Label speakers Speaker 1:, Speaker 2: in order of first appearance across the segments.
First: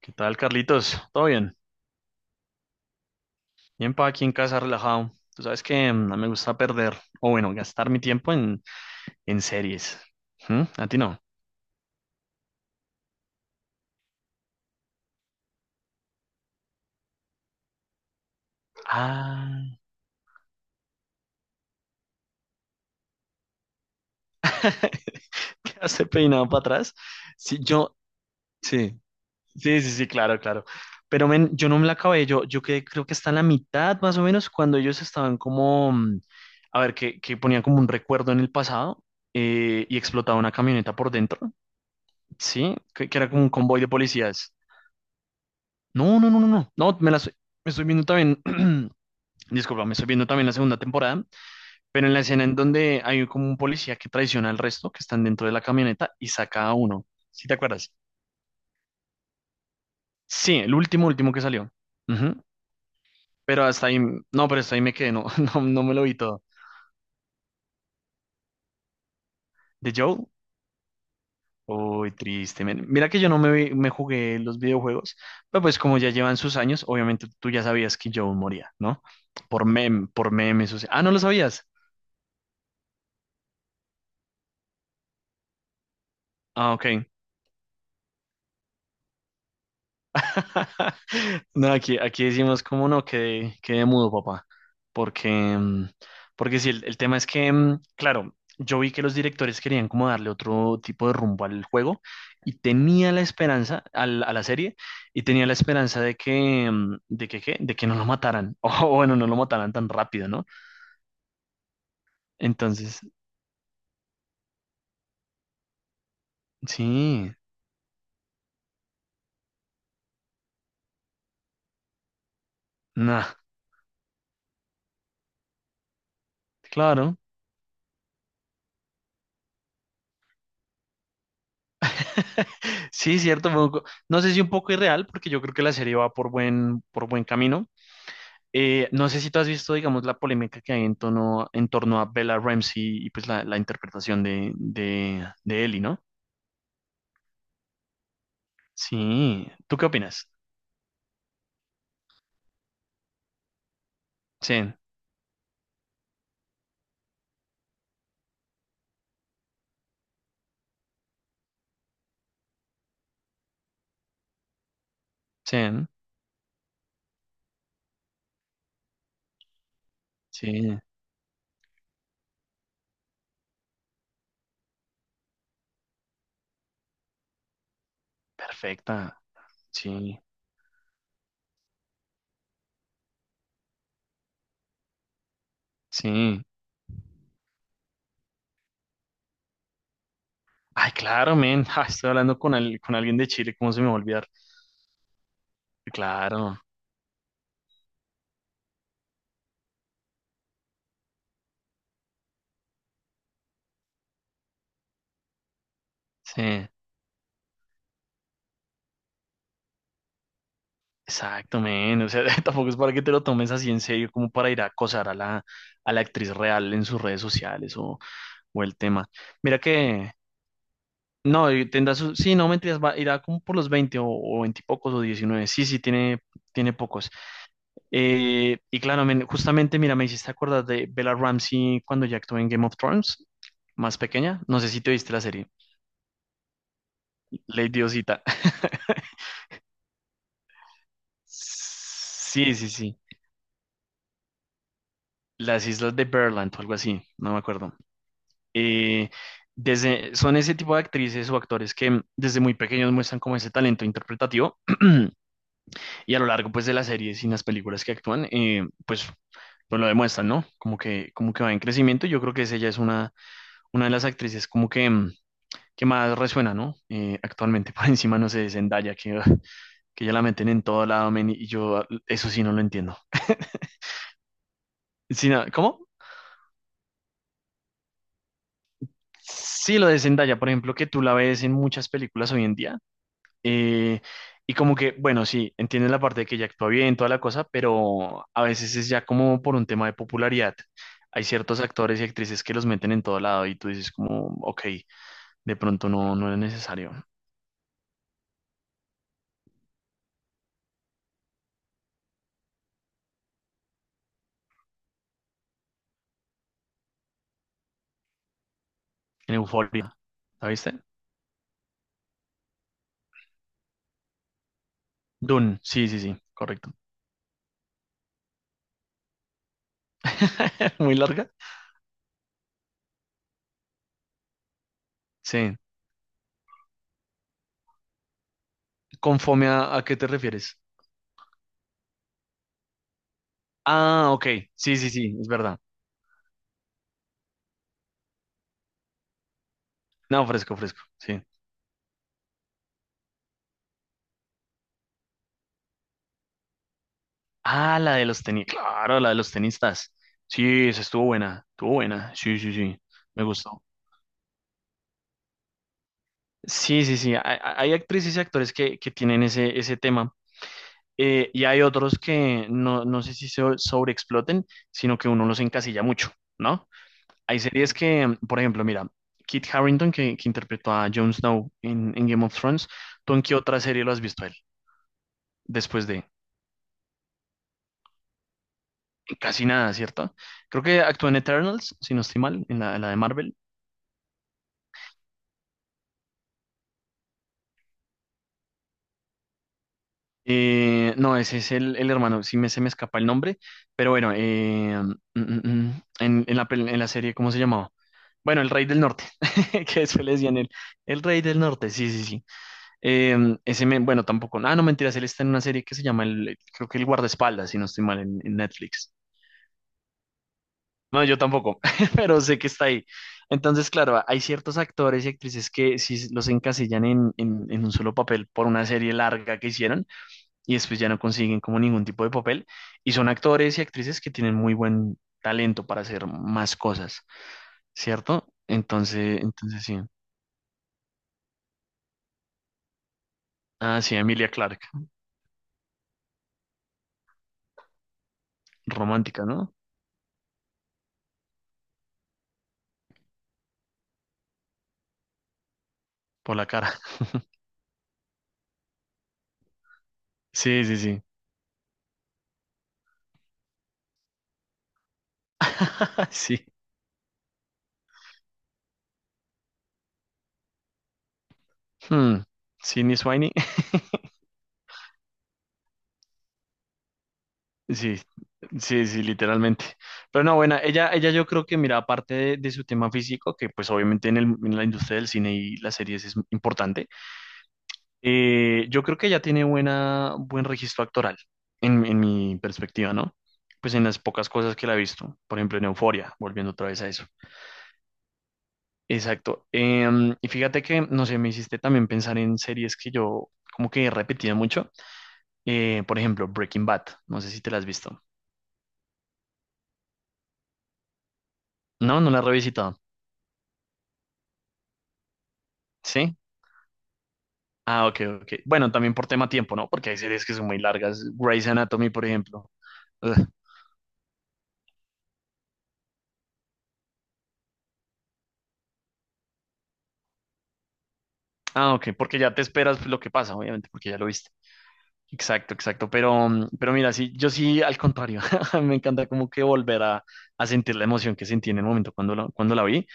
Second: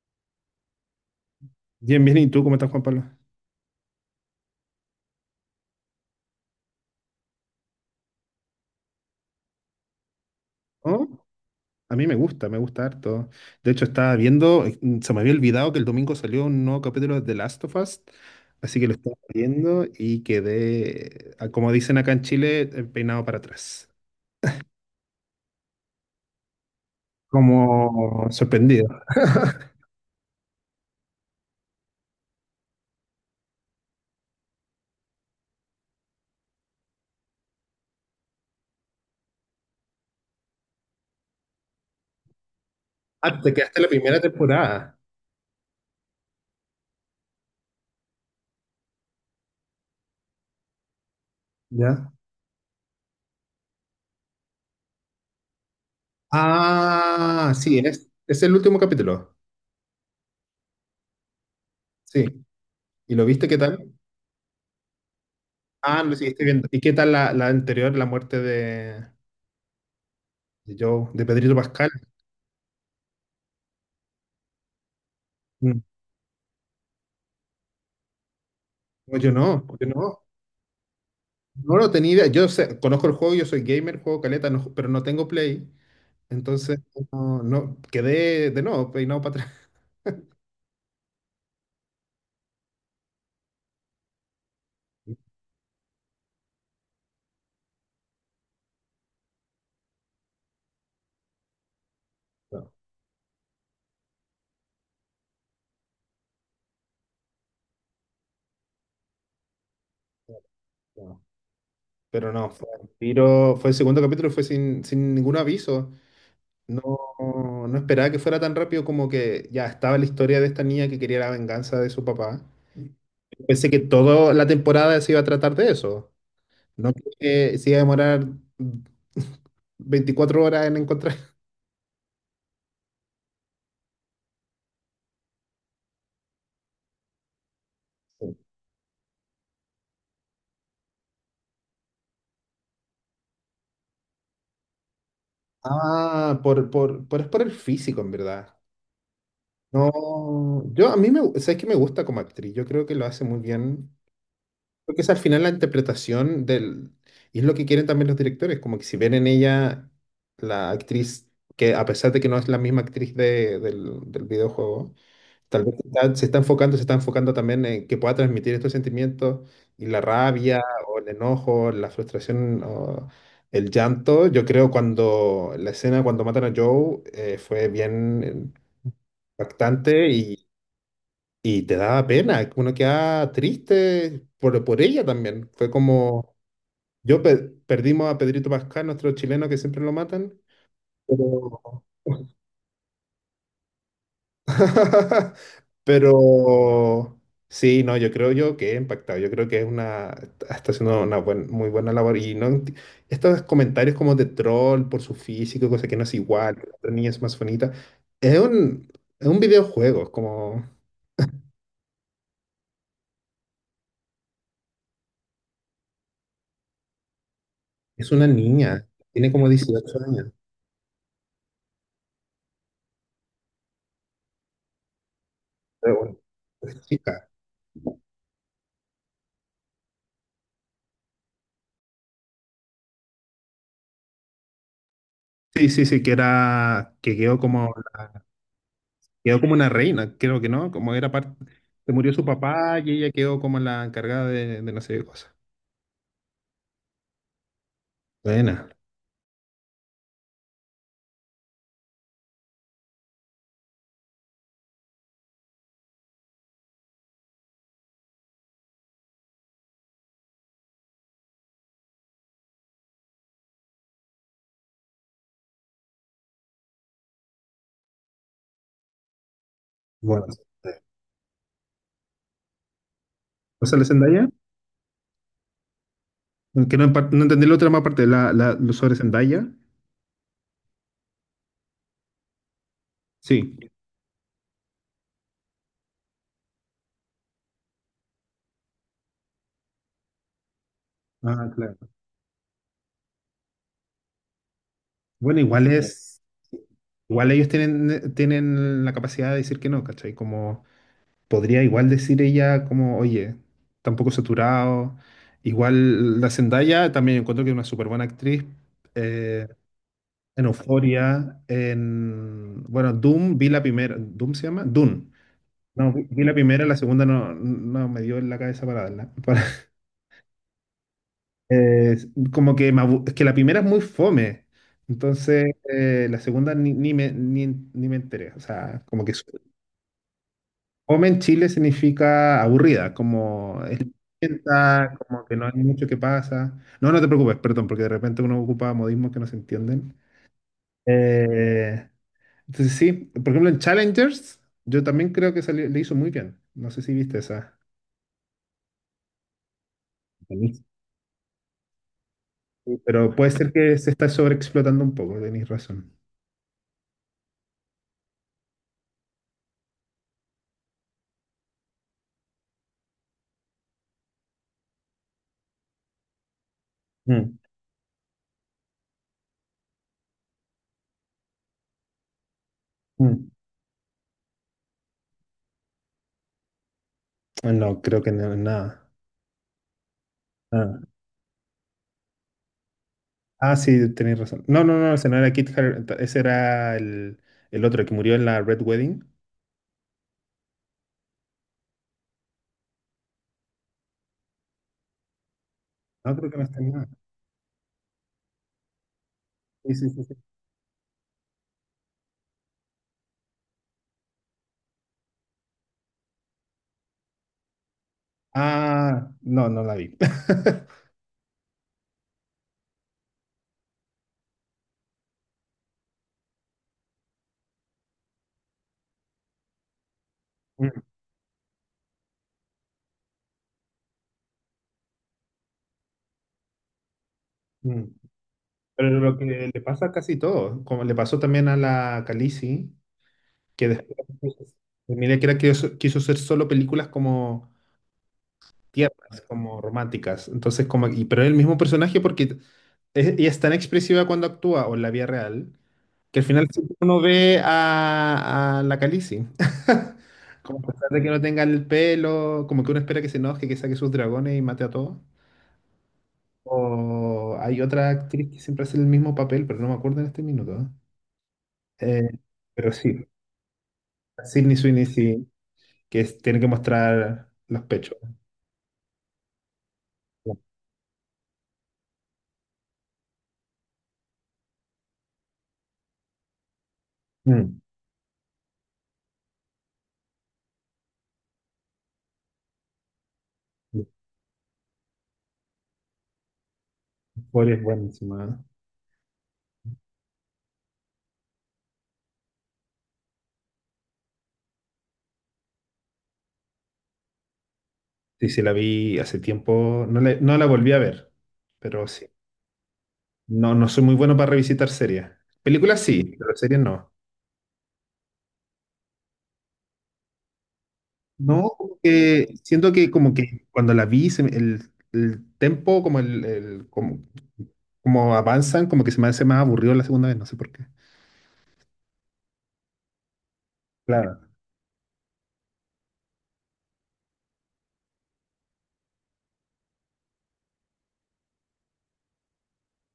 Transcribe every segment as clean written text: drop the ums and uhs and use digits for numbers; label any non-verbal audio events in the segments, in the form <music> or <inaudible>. Speaker 1: ¿Qué tal, Carlitos? ¿Todo bien?
Speaker 2: Bien, bien, ¿y tú cómo estás, Juan Pablo?
Speaker 1: Bien, pa, aquí en casa relajado. Tú sabes que no me gusta perder, o bueno, gastar mi tiempo en series. ¿Mm? ¿A ti
Speaker 2: ¿Oh?
Speaker 1: no?
Speaker 2: A mí me gusta harto. De hecho, estaba viendo, se me había olvidado que el domingo salió un nuevo capítulo de The Last of Us, así que lo estaba
Speaker 1: Ah,
Speaker 2: viendo y quedé, ah, como dicen acá en Chile, peinado para atrás.
Speaker 1: <laughs> ¿qué hace peinado para atrás? Sí, yo,
Speaker 2: Como
Speaker 1: sí,
Speaker 2: sorprendido.
Speaker 1: sí, sí, sí, claro, claro. Pero men, yo no me la acabé, yo quedé, creo que está en la mitad más o menos cuando ellos estaban como, a ver, que ponían como un recuerdo en el pasado y explotaba una camioneta por dentro, ¿sí? Que era
Speaker 2: Ah,
Speaker 1: como un
Speaker 2: te quedaste
Speaker 1: convoy
Speaker 2: en
Speaker 1: de
Speaker 2: la primera
Speaker 1: policías.
Speaker 2: temporada.
Speaker 1: No, no, no, no, no. No, me la estoy, me estoy viendo también. <clears throat> Disculpa, me estoy viendo también la segunda temporada, pero
Speaker 2: ¿Ya?
Speaker 1: en la escena en donde hay como un policía que traiciona al resto, que están dentro de la camioneta y saca a uno. ¿Sí
Speaker 2: Ah,
Speaker 1: te
Speaker 2: sí,
Speaker 1: acuerdas?
Speaker 2: es el último capítulo.
Speaker 1: Sí, el último, último que salió.
Speaker 2: Sí.
Speaker 1: Ujú.
Speaker 2: ¿Y lo viste qué
Speaker 1: Pero hasta
Speaker 2: tal?
Speaker 1: ahí, no, pero hasta ahí me quedé, no, <laughs> no, no me
Speaker 2: Ah,
Speaker 1: lo
Speaker 2: lo
Speaker 1: vi todo.
Speaker 2: seguiste viendo. ¿Y qué tal la anterior, la muerte de,
Speaker 1: ¿De Joe?
Speaker 2: de Joe, de Pedrito Pascal?
Speaker 1: Uy, triste, men. Mira que yo no me, me jugué los videojuegos, pero pues como ya llevan sus años, obviamente tú ya sabías que Joe moría, ¿no?
Speaker 2: No, yo no, yo no.
Speaker 1: Por memes. O sea... Ah, ¿no lo sabías?
Speaker 2: No lo tenía idea. Conozco el juego, yo soy gamer, juego caleta, pero no tengo Play.
Speaker 1: Ah,
Speaker 2: Entonces,
Speaker 1: ok.
Speaker 2: no, no, quedé de nuevo, peinado para atrás.
Speaker 1: <laughs> No, aquí, aquí decimos, como no, que quedé mudo, papá. Porque,
Speaker 2: <laughs>
Speaker 1: porque sí, el tema es que, claro, yo vi que los directores querían como darle otro tipo de rumbo al juego y
Speaker 2: No,
Speaker 1: tenía la esperanza, a la serie, y tenía la esperanza de que, ¿qué? De que no lo mataran. <laughs> O bueno, no lo mataran tan rápido, ¿no?
Speaker 2: no. Pero no, fue un
Speaker 1: Entonces,
Speaker 2: tiro, fue el segundo capítulo y fue sin ningún aviso. No,
Speaker 1: sí,
Speaker 2: no esperaba que fuera tan rápido como que ya estaba la historia de esta niña que quería la venganza de su papá.
Speaker 1: nada,
Speaker 2: Pensé que toda la temporada se iba a tratar de eso. No
Speaker 1: claro.
Speaker 2: que se iba a demorar <laughs> 24 horas en encontrar.
Speaker 1: <laughs> Sí, cierto, fue un no sé si un poco irreal, porque yo creo que la serie va por buen camino. No sé si tú has visto, digamos, la polémica que hay en torno a Bella Ramsey y pues la interpretación de Ellie, ¿no?
Speaker 2: Ah, por, es por el físico, en verdad.
Speaker 1: Sí. ¿Tú qué opinas?
Speaker 2: No, yo a mí me, sabes que me gusta como actriz, yo creo que lo hace muy bien,
Speaker 1: Sí,
Speaker 2: porque es al final la interpretación del, y es lo que quieren también los directores, como que si ven en ella la actriz, que a pesar de que no es la misma actriz del videojuego. Tal vez se
Speaker 1: sí,
Speaker 2: está, se está enfocando, se está enfocando también en que pueda transmitir estos sentimientos y la rabia
Speaker 1: sí.
Speaker 2: o el enojo, la frustración o el llanto. Yo creo cuando la escena cuando matan a Joe fue bien
Speaker 1: Perfecta.
Speaker 2: impactante
Speaker 1: Sí,
Speaker 2: y te daba pena. Uno queda triste por ella también. Fue como,
Speaker 1: sí.
Speaker 2: yo pe- perdimos a Pedrito Pascal, nuestro chileno que siempre lo matan.
Speaker 1: Ay, claro,
Speaker 2: Pero
Speaker 1: men. <laughs> Ah, estoy hablando con, con alguien de Chile, ¿cómo se me va a olvidar?
Speaker 2: <laughs> Pero
Speaker 1: Claro,
Speaker 2: sí, no, yo creo yo que he impactado. Yo creo que es una, está haciendo una muy buena labor. Y no, estos comentarios como de troll por su físico, cosa que no es igual, que
Speaker 1: sí.
Speaker 2: la otra niña es más bonita. Es un, es un videojuego, es como,
Speaker 1: Exacto, men. O sea, <laughs> tampoco es para que te lo tomes así en serio, como para ir a acosar a la actriz real en sus redes sociales
Speaker 2: es una
Speaker 1: o el
Speaker 2: niña,
Speaker 1: tema.
Speaker 2: tiene como
Speaker 1: Mira
Speaker 2: 18
Speaker 1: que...
Speaker 2: años.
Speaker 1: No, y tendrá su, sí, no mentiras, va, irá como por los 20 o 20 y pocos o diecinueve. Sí, sí,
Speaker 2: Pero bueno,
Speaker 1: tiene, tiene
Speaker 2: es
Speaker 1: pocos.
Speaker 2: chica.
Speaker 1: Y claro, men, justamente, mira, me hiciste acordar de Bella Ramsey cuando ya actuó en Game of Thrones, más pequeña. No sé si te viste la serie.
Speaker 2: Sí, sí, sí, que era, que
Speaker 1: Lady Diosita. <laughs>
Speaker 2: quedó como una reina, creo que no, como era parte, se murió su
Speaker 1: Sí, sí,
Speaker 2: papá y
Speaker 1: sí.
Speaker 2: ella quedó como la encargada de no sé qué cosa.
Speaker 1: Las Islas de Berland o algo así, no me acuerdo.
Speaker 2: Buena.
Speaker 1: Eh, desde, son ese tipo de actrices o actores que desde muy pequeños muestran como ese talento interpretativo. Y a lo largo, pues, de las series y las películas que actúan, pues lo demuestran, ¿no? Como que va en crecimiento. Yo creo que esa ya es una de las actrices como que, que más resuena, ¿no? Actualmente, <laughs> por encima, no sé, de Zendaya, que, ah, que ya la
Speaker 2: Bueno,
Speaker 1: meten en
Speaker 2: este,
Speaker 1: todo lado, men, y yo ah, eso sí no lo entiendo.
Speaker 2: o sea, la Zendaya,
Speaker 1: Sí, no, ¿cómo?
Speaker 2: aunque no, no entendí la otra más parte, lo sobre Zendaya.
Speaker 1: Sí, lo de Zendaya, por ejemplo, que tú la ves en muchas películas hoy en día.
Speaker 2: Sí.
Speaker 1: Eh, y como que, bueno, sí, entienden la parte de que ya actúa bien, toda la cosa, pero a veces es ya como por un tema de popularidad. Hay
Speaker 2: Ah,
Speaker 1: ciertos
Speaker 2: claro.
Speaker 1: actores y actrices que los meten en todo lado y tú dices como, ok,
Speaker 2: Bueno,
Speaker 1: de pronto no, no es necesario.
Speaker 2: igual ellos tienen la capacidad de decir que no, ¿cachai? Como podría igual decir ella como, oye, tampoco saturado. Igual la Zendaya también encuentro que es una súper buena actriz.
Speaker 1: En
Speaker 2: eh,
Speaker 1: Euphoria,
Speaker 2: en
Speaker 1: ¿la viste?
Speaker 2: Euphoria, en, bueno, Doom, vi la primera, ¿Doom se llama? Dune.
Speaker 1: Dune, sí,
Speaker 2: No,
Speaker 1: sí,
Speaker 2: vi
Speaker 1: sí,
Speaker 2: vi la primera,
Speaker 1: correcto.
Speaker 2: la segunda no, no me dio en la cabeza para darla.
Speaker 1: <laughs> Muy larga.
Speaker 2: Eh, como que, es que la primera es muy fome, entonces
Speaker 1: Sí.
Speaker 2: la segunda ni me enteré. O sea, como que
Speaker 1: ¿Con fome a qué te refieres?
Speaker 2: fome en Chile significa aburrida, como es
Speaker 1: Ah, ok, sí, sí,
Speaker 2: lenta,
Speaker 1: sí,
Speaker 2: como
Speaker 1: es
Speaker 2: que no hay
Speaker 1: verdad.
Speaker 2: mucho que pasa. No, no te preocupes, perdón, porque de repente uno ocupa modismos que no se entienden.
Speaker 1: No, fresco, fresco, sí.
Speaker 2: Eh, entonces sí, por ejemplo en Challengers, yo también creo que le hizo muy bien. No sé si viste esa.
Speaker 1: Ah, la de los tenis, claro, la de los tenistas.
Speaker 2: Buenísimo.
Speaker 1: Sí, esa estuvo buena, estuvo buena. Sí, sí, sí,
Speaker 2: Pero
Speaker 1: me
Speaker 2: puede ser
Speaker 1: gustó.
Speaker 2: que se está sobreexplotando un poco, tenéis razón.
Speaker 1: Sí, sí, sí, hay, hay actrices y actores que tienen ese, ese tema. Eh, y hay otros que no, no sé si se sobreexploten, sino que uno los encasilla mucho, ¿no?
Speaker 2: Mm,
Speaker 1: Hay series que, por ejemplo, mira, Kit Harington, que interpretó a Jon Snow en Game of Thrones, ¿tú en
Speaker 2: mm.
Speaker 1: qué otra serie lo has visto a él? Después de
Speaker 2: Ah, no, creo que no, nada.
Speaker 1: casi nada, ¿cierto? Creo
Speaker 2: Ah,
Speaker 1: que actúa en Eternals, si no estoy mal, en la de Marvel.
Speaker 2: sí, tenéis razón. No, no, no, ese no era Kit Harington, ese era el otro el que murió en la Red Wedding.
Speaker 1: No, ese es el hermano, sí me, se me escapa el nombre, pero bueno, mm, mm, mm,
Speaker 2: No, creo que
Speaker 1: en
Speaker 2: no
Speaker 1: la,
Speaker 2: está en
Speaker 1: en
Speaker 2: nada.
Speaker 1: la serie, ¿cómo se llamaba? Bueno, el Rey del Norte, <laughs>
Speaker 2: Sí,
Speaker 1: que
Speaker 2: sí,
Speaker 1: eso
Speaker 2: sí,
Speaker 1: le
Speaker 2: sí.
Speaker 1: decían él, el Rey del Norte, sí, sí, sí. Eh, ese, men, bueno, tampoco, ah, no, mentiras, él está en una serie que se llama, el, creo que el Guardaespaldas, si no estoy mal, en Netflix.
Speaker 2: Ah, no, no la vi. <laughs>
Speaker 1: No, yo tampoco, <laughs> pero sé que está ahí. Entonces, claro, hay ciertos actores y actrices que sí los encasillan en, en un solo papel por una serie larga que hicieron y después
Speaker 2: Mm,
Speaker 1: ya no consiguen como ningún tipo de papel. Y son actores y actrices que tienen muy buen talento para hacer más cosas,
Speaker 2: mm.
Speaker 1: ¿cierto?
Speaker 2: Pero lo
Speaker 1: Entonces,
Speaker 2: que le
Speaker 1: entonces sí.
Speaker 2: pasa a casi todo, como le pasó también a la Khaleesi, que
Speaker 1: Ah, sí,
Speaker 2: después
Speaker 1: Emilia Clarke,
Speaker 2: mira que era que quiso hacer solo películas como tiernas,
Speaker 1: romántica, ¿no?
Speaker 2: como románticas. Entonces, como, y, pero es el mismo personaje porque ella es tan expresiva cuando actúa o en la vida real. Que al
Speaker 1: Por
Speaker 2: final
Speaker 1: la cara.
Speaker 2: siempre uno
Speaker 1: <laughs>
Speaker 2: ve a la Khaleesi. <laughs> Como
Speaker 1: Sí,
Speaker 2: a
Speaker 1: sí,
Speaker 2: pesar de
Speaker 1: sí.
Speaker 2: que no tenga el pelo, como que uno espera que se enoje, que saque sus dragones y mate a todos.
Speaker 1: <laughs> Sí.
Speaker 2: O hay otra actriz que siempre hace el mismo papel, pero no me acuerdo en este minuto. Eh, Eh,
Speaker 1: Hmm.
Speaker 2: pero
Speaker 1: Sydney
Speaker 2: sí,
Speaker 1: Sweeney. <laughs>
Speaker 2: Sydney Sweeney sí, que tiene que mostrar los
Speaker 1: Sí,
Speaker 2: pechos.
Speaker 1: sí, sí, literalmente. Pero no, bueno, ella yo creo que, mira, aparte de su tema físico, que pues obviamente en el, en la industria del cine y las series es importante.
Speaker 2: Mm.
Speaker 1: Yo creo que ya tiene buena, buen registro actoral, en mi perspectiva, ¿no? Pues en las pocas cosas que la he visto, por ejemplo en Euforia, volviendo otra vez a eso.
Speaker 2: Euphoria es buenísima. ¿Eh?
Speaker 1: Exacto. Em, y fíjate que, no sé, me hiciste también pensar en series que yo como que repetía mucho. Por ejemplo, Breaking Bad, no sé si te la has visto.
Speaker 2: Sí, sí, la vi hace tiempo. No, le no la volví a ver, pero
Speaker 1: No,
Speaker 2: sí.
Speaker 1: no la he revisitado.
Speaker 2: No, no soy muy bueno para revisitar series. Películas sí,
Speaker 1: ¿Sí?
Speaker 2: pero series no.
Speaker 1: Ah, ok, ok. Bueno, también por tema tiempo, ¿no? Porque hay series que son muy largas. Grey's
Speaker 2: No, como
Speaker 1: Anatomy, por
Speaker 2: que
Speaker 1: ejemplo.
Speaker 2: siento que como
Speaker 1: Ugh.
Speaker 2: que cuando la vi, el tempo, como avanzan, como que se me hace más aburrido la segunda vez, no sé por qué.
Speaker 1: Ah, ok, porque ya te esperas lo que pasa, obviamente, porque ya lo
Speaker 2: Claro,
Speaker 1: viste. Exacto, exacto. Pero, pero mira, sí, yo sí, al contrario, <laughs> me encanta como que volver a sentir la emoción que sentí en el momento cuando la vi.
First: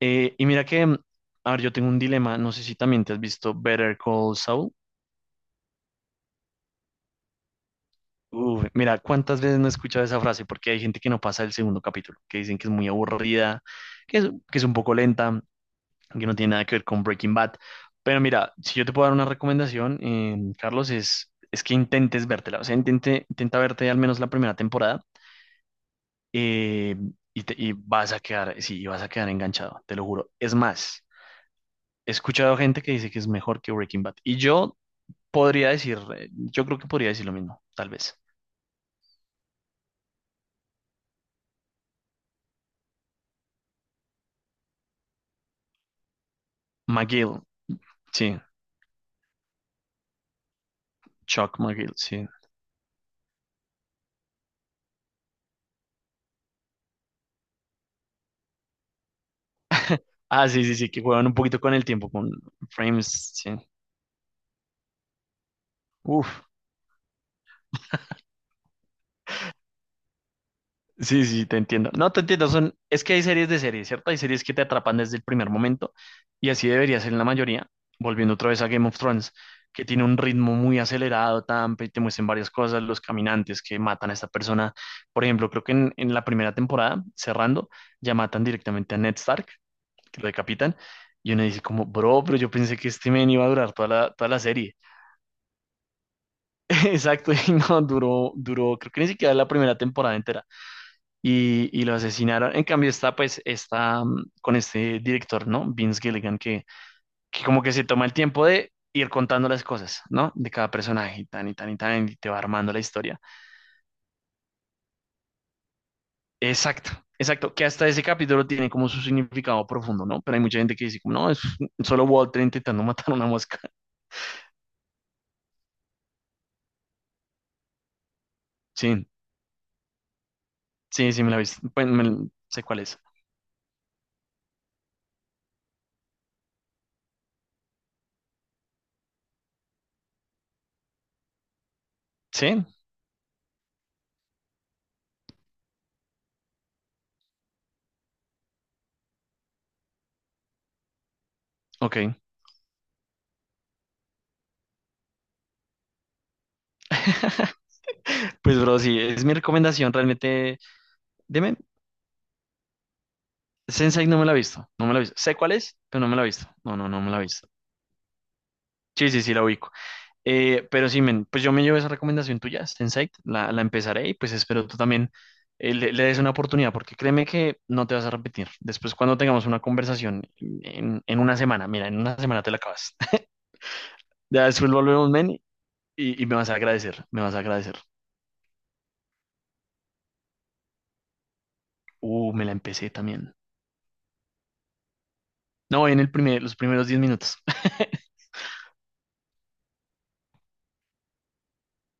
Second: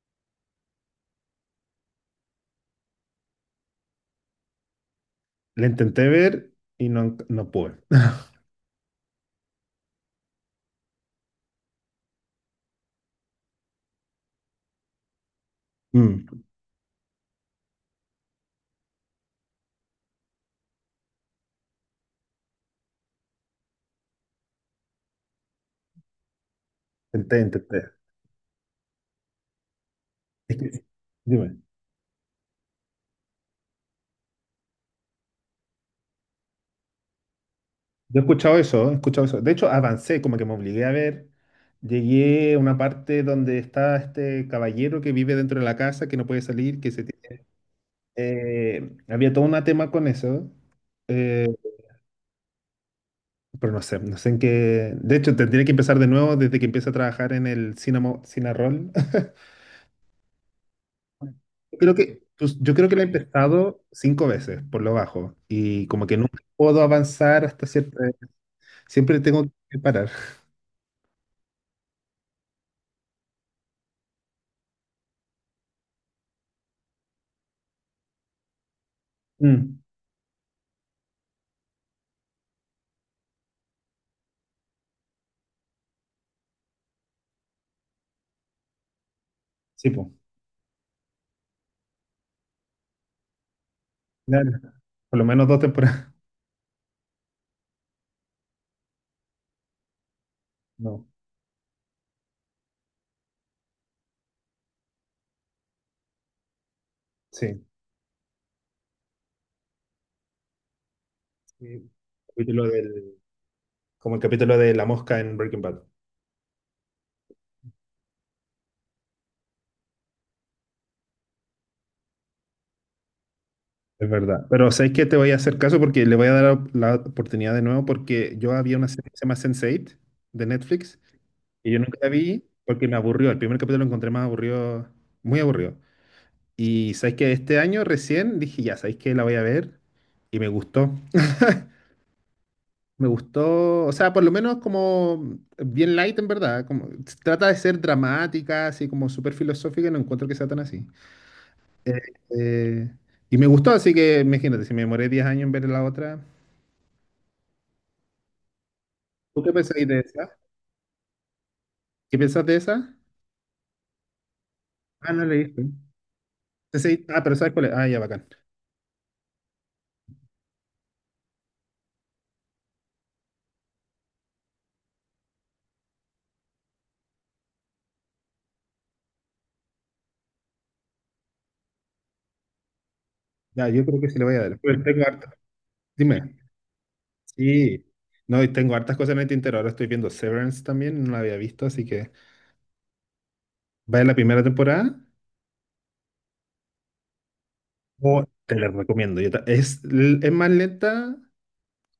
Speaker 1: Y mira que, a ver, yo tengo un dilema, no sé si también te has visto Better Call Saul.
Speaker 2: la intenté ver y no, no pude.
Speaker 1: Uf, mira, ¿cuántas veces no he escuchado esa frase? Porque hay gente que no pasa el segundo capítulo, que dicen que es muy aburrida, que es, que es un poco lenta, que no
Speaker 2: Mm,
Speaker 1: tiene nada que ver con Breaking Bad. Pero mira, si yo te puedo dar una recomendación, Carlos, es que intentes vértela, o sea, intente, intenta verte al menos la primera temporada eh,
Speaker 2: intenté,
Speaker 1: y, y
Speaker 2: intenté.
Speaker 1: vas a quedar, sí, y vas a quedar enganchado, te lo juro. Es
Speaker 2: Es que-
Speaker 1: más,
Speaker 2: Dime.
Speaker 1: he escuchado gente que dice que es mejor que Breaking Bad. Y yo podría decir, yo creo que podría decir lo mismo, tal vez.
Speaker 2: Yo he escuchado eso, he escuchado eso. De hecho, avancé, como que me obligué a ver. Llegué a una parte donde está este caballero que vive dentro de la casa, que no puede salir, que se...
Speaker 1: McGill,
Speaker 2: tiene-.
Speaker 1: sí,
Speaker 2: Había todo un tema con eso. eh,
Speaker 1: Chuck McGill, sí.
Speaker 2: Pero no sé, no sé en qué. De hecho, tendría que empezar de nuevo desde que empecé a trabajar en el Cinamo, Cinarol. <laughs>
Speaker 1: Ah, sí, sí, sí, que juegan un poquito con
Speaker 2: Yo
Speaker 1: el
Speaker 2: creo
Speaker 1: tiempo,
Speaker 2: que,
Speaker 1: con
Speaker 2: pues, yo creo que la he
Speaker 1: frames, sí.
Speaker 2: empezado cinco veces, por lo bajo. Y como que nunca
Speaker 1: Uf,
Speaker 2: puedo avanzar hasta cierto. Siempre tengo que parar.
Speaker 1: sí, sí, te entiendo. No, te entiendo. Son, es que hay series de series, ¿cierto? Hay series que te atrapan desde el primer momento y así debería ser en la mayoría. Volviendo otra vez a Game of Thrones,
Speaker 2: Mm,
Speaker 1: que tiene un ritmo muy acelerado, tan, te muestran varias cosas, los caminantes que matan a esta persona. Por ejemplo, creo que en la primera temporada, cerrando, ya matan directamente a Ned Stark,
Speaker 2: sí, pues.
Speaker 1: que lo decapitan. Y uno dice como, bro, pero yo pensé que este men iba a durar toda la
Speaker 2: Claro.
Speaker 1: serie.
Speaker 2: Por lo menos dos temporadas. <laughs>
Speaker 1: <laughs> Exacto, y no, duró, duró, creo que ni siquiera la primera temporada entera
Speaker 2: No,
Speaker 1: y lo asesinaron. En cambio está pues está con este director, ¿no? Vince Gilligan, que como
Speaker 2: sí.
Speaker 1: que se toma el tiempo de ir contando las cosas, ¿no? De cada personaje, y tan y tan y
Speaker 2: Sí.
Speaker 1: tan, y te va
Speaker 2: Capítulo
Speaker 1: armando la historia.
Speaker 2: como el capítulo de la mosca en Breaking Bad.
Speaker 1: Exacto, exacto, que hasta ese capítulo tiene como su significado profundo, ¿no? Pero hay mucha gente que dice, como, no, es solo Walter intentando <laughs> matar a una mosca.
Speaker 2: Es verdad. Pero ¿sabes qué? Te voy a hacer caso porque le voy a dar la oportunidad de nuevo porque yo había una
Speaker 1: Sí,
Speaker 2: serie que se llama sense Eight de Netflix.
Speaker 1: sí, sí, me la viste.
Speaker 2: Y yo
Speaker 1: Pues
Speaker 2: nunca la
Speaker 1: me-
Speaker 2: vi
Speaker 1: sé cuál
Speaker 2: porque me
Speaker 1: es.
Speaker 2: aburrió. El primer capítulo lo encontré más aburrido, muy aburrido. Y sabéis que este año recién dije, ya, sabéis que la voy a ver. Y me gustó.
Speaker 1: Sí,
Speaker 2: Me gustó, o sea, por lo menos como bien light en verdad. Como, trata de ser dramática, así como súper filosófica, y no encuentro que sea tan así.
Speaker 1: ok.
Speaker 2: Eh, eh, y me gustó, así que imagínate, si me demoré 10 años en ver la otra.
Speaker 1: <laughs> Pues, bro, sí, es mi
Speaker 2: ¿Tú qué pensáis
Speaker 1: recomendación
Speaker 2: de esa?
Speaker 1: realmente. Deme,
Speaker 2: ¿Qué pensás de esa?
Speaker 1: Sensei no me la he visto, no me la he
Speaker 2: Ah,
Speaker 1: visto.
Speaker 2: no
Speaker 1: Sé cuál
Speaker 2: leíste.
Speaker 1: es, pero no me la he visto. No, no, no me la he
Speaker 2: Ah, pero
Speaker 1: visto.
Speaker 2: ¿sabes cuál es? Ah, ya, bacán.
Speaker 1: Sí, sí, sí, la ubico. Pero sí, men, pues yo me llevo esa recomendación tuya, Sensei, la empezaré y pues espero tú también le, le des una oportunidad, porque créeme que no te vas a repetir. Después, cuando tengamos una conversación en una semana, mira, en una semana te la acabas. <laughs>
Speaker 2: Ya, yo creo que sí le voy a
Speaker 1: Ya
Speaker 2: dar.
Speaker 1: después
Speaker 2: Pues tengo
Speaker 1: volvemos, men,
Speaker 2: harta.
Speaker 1: y
Speaker 2: Dime.
Speaker 1: me vas a agradecer, me vas a agradecer.
Speaker 2: Sí, no, y tengo hartas cosas en el tintero. Ahora estoy viendo Severance también, no la había visto, así que
Speaker 1: Me la empecé también.
Speaker 2: vaya la primera temporada.
Speaker 1: No, en el primer, los primeros 10 minutos. <laughs>
Speaker 2: Oh, te la recomiendo. Es es más lenta,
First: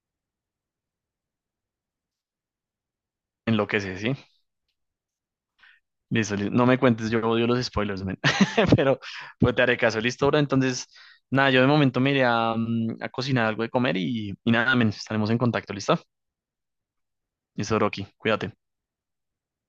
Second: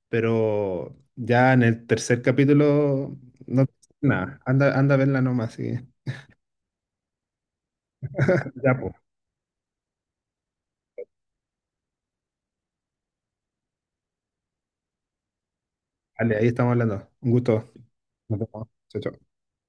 Speaker 2: pero ya en el tercer capítulo, no,
Speaker 1: Enloquece, ¿sí?
Speaker 2: nada, anda, anda a verla nomás. Así
Speaker 1: Listo, listo. No me cuentes, yo odio los spoilers, men. <laughs>
Speaker 2: ya, pues,
Speaker 1: Pero pues te haré caso, listo, bro. Entonces, nada, yo de momento me iré a, a cocinar algo de comer y nada, men, estaremos en contacto, ¿listo?
Speaker 2: vale, ahí estamos hablando. Un gusto.
Speaker 1: Listo, Rocky,
Speaker 2: Nos
Speaker 1: cuídate.
Speaker 2: vemos. Chao, chao.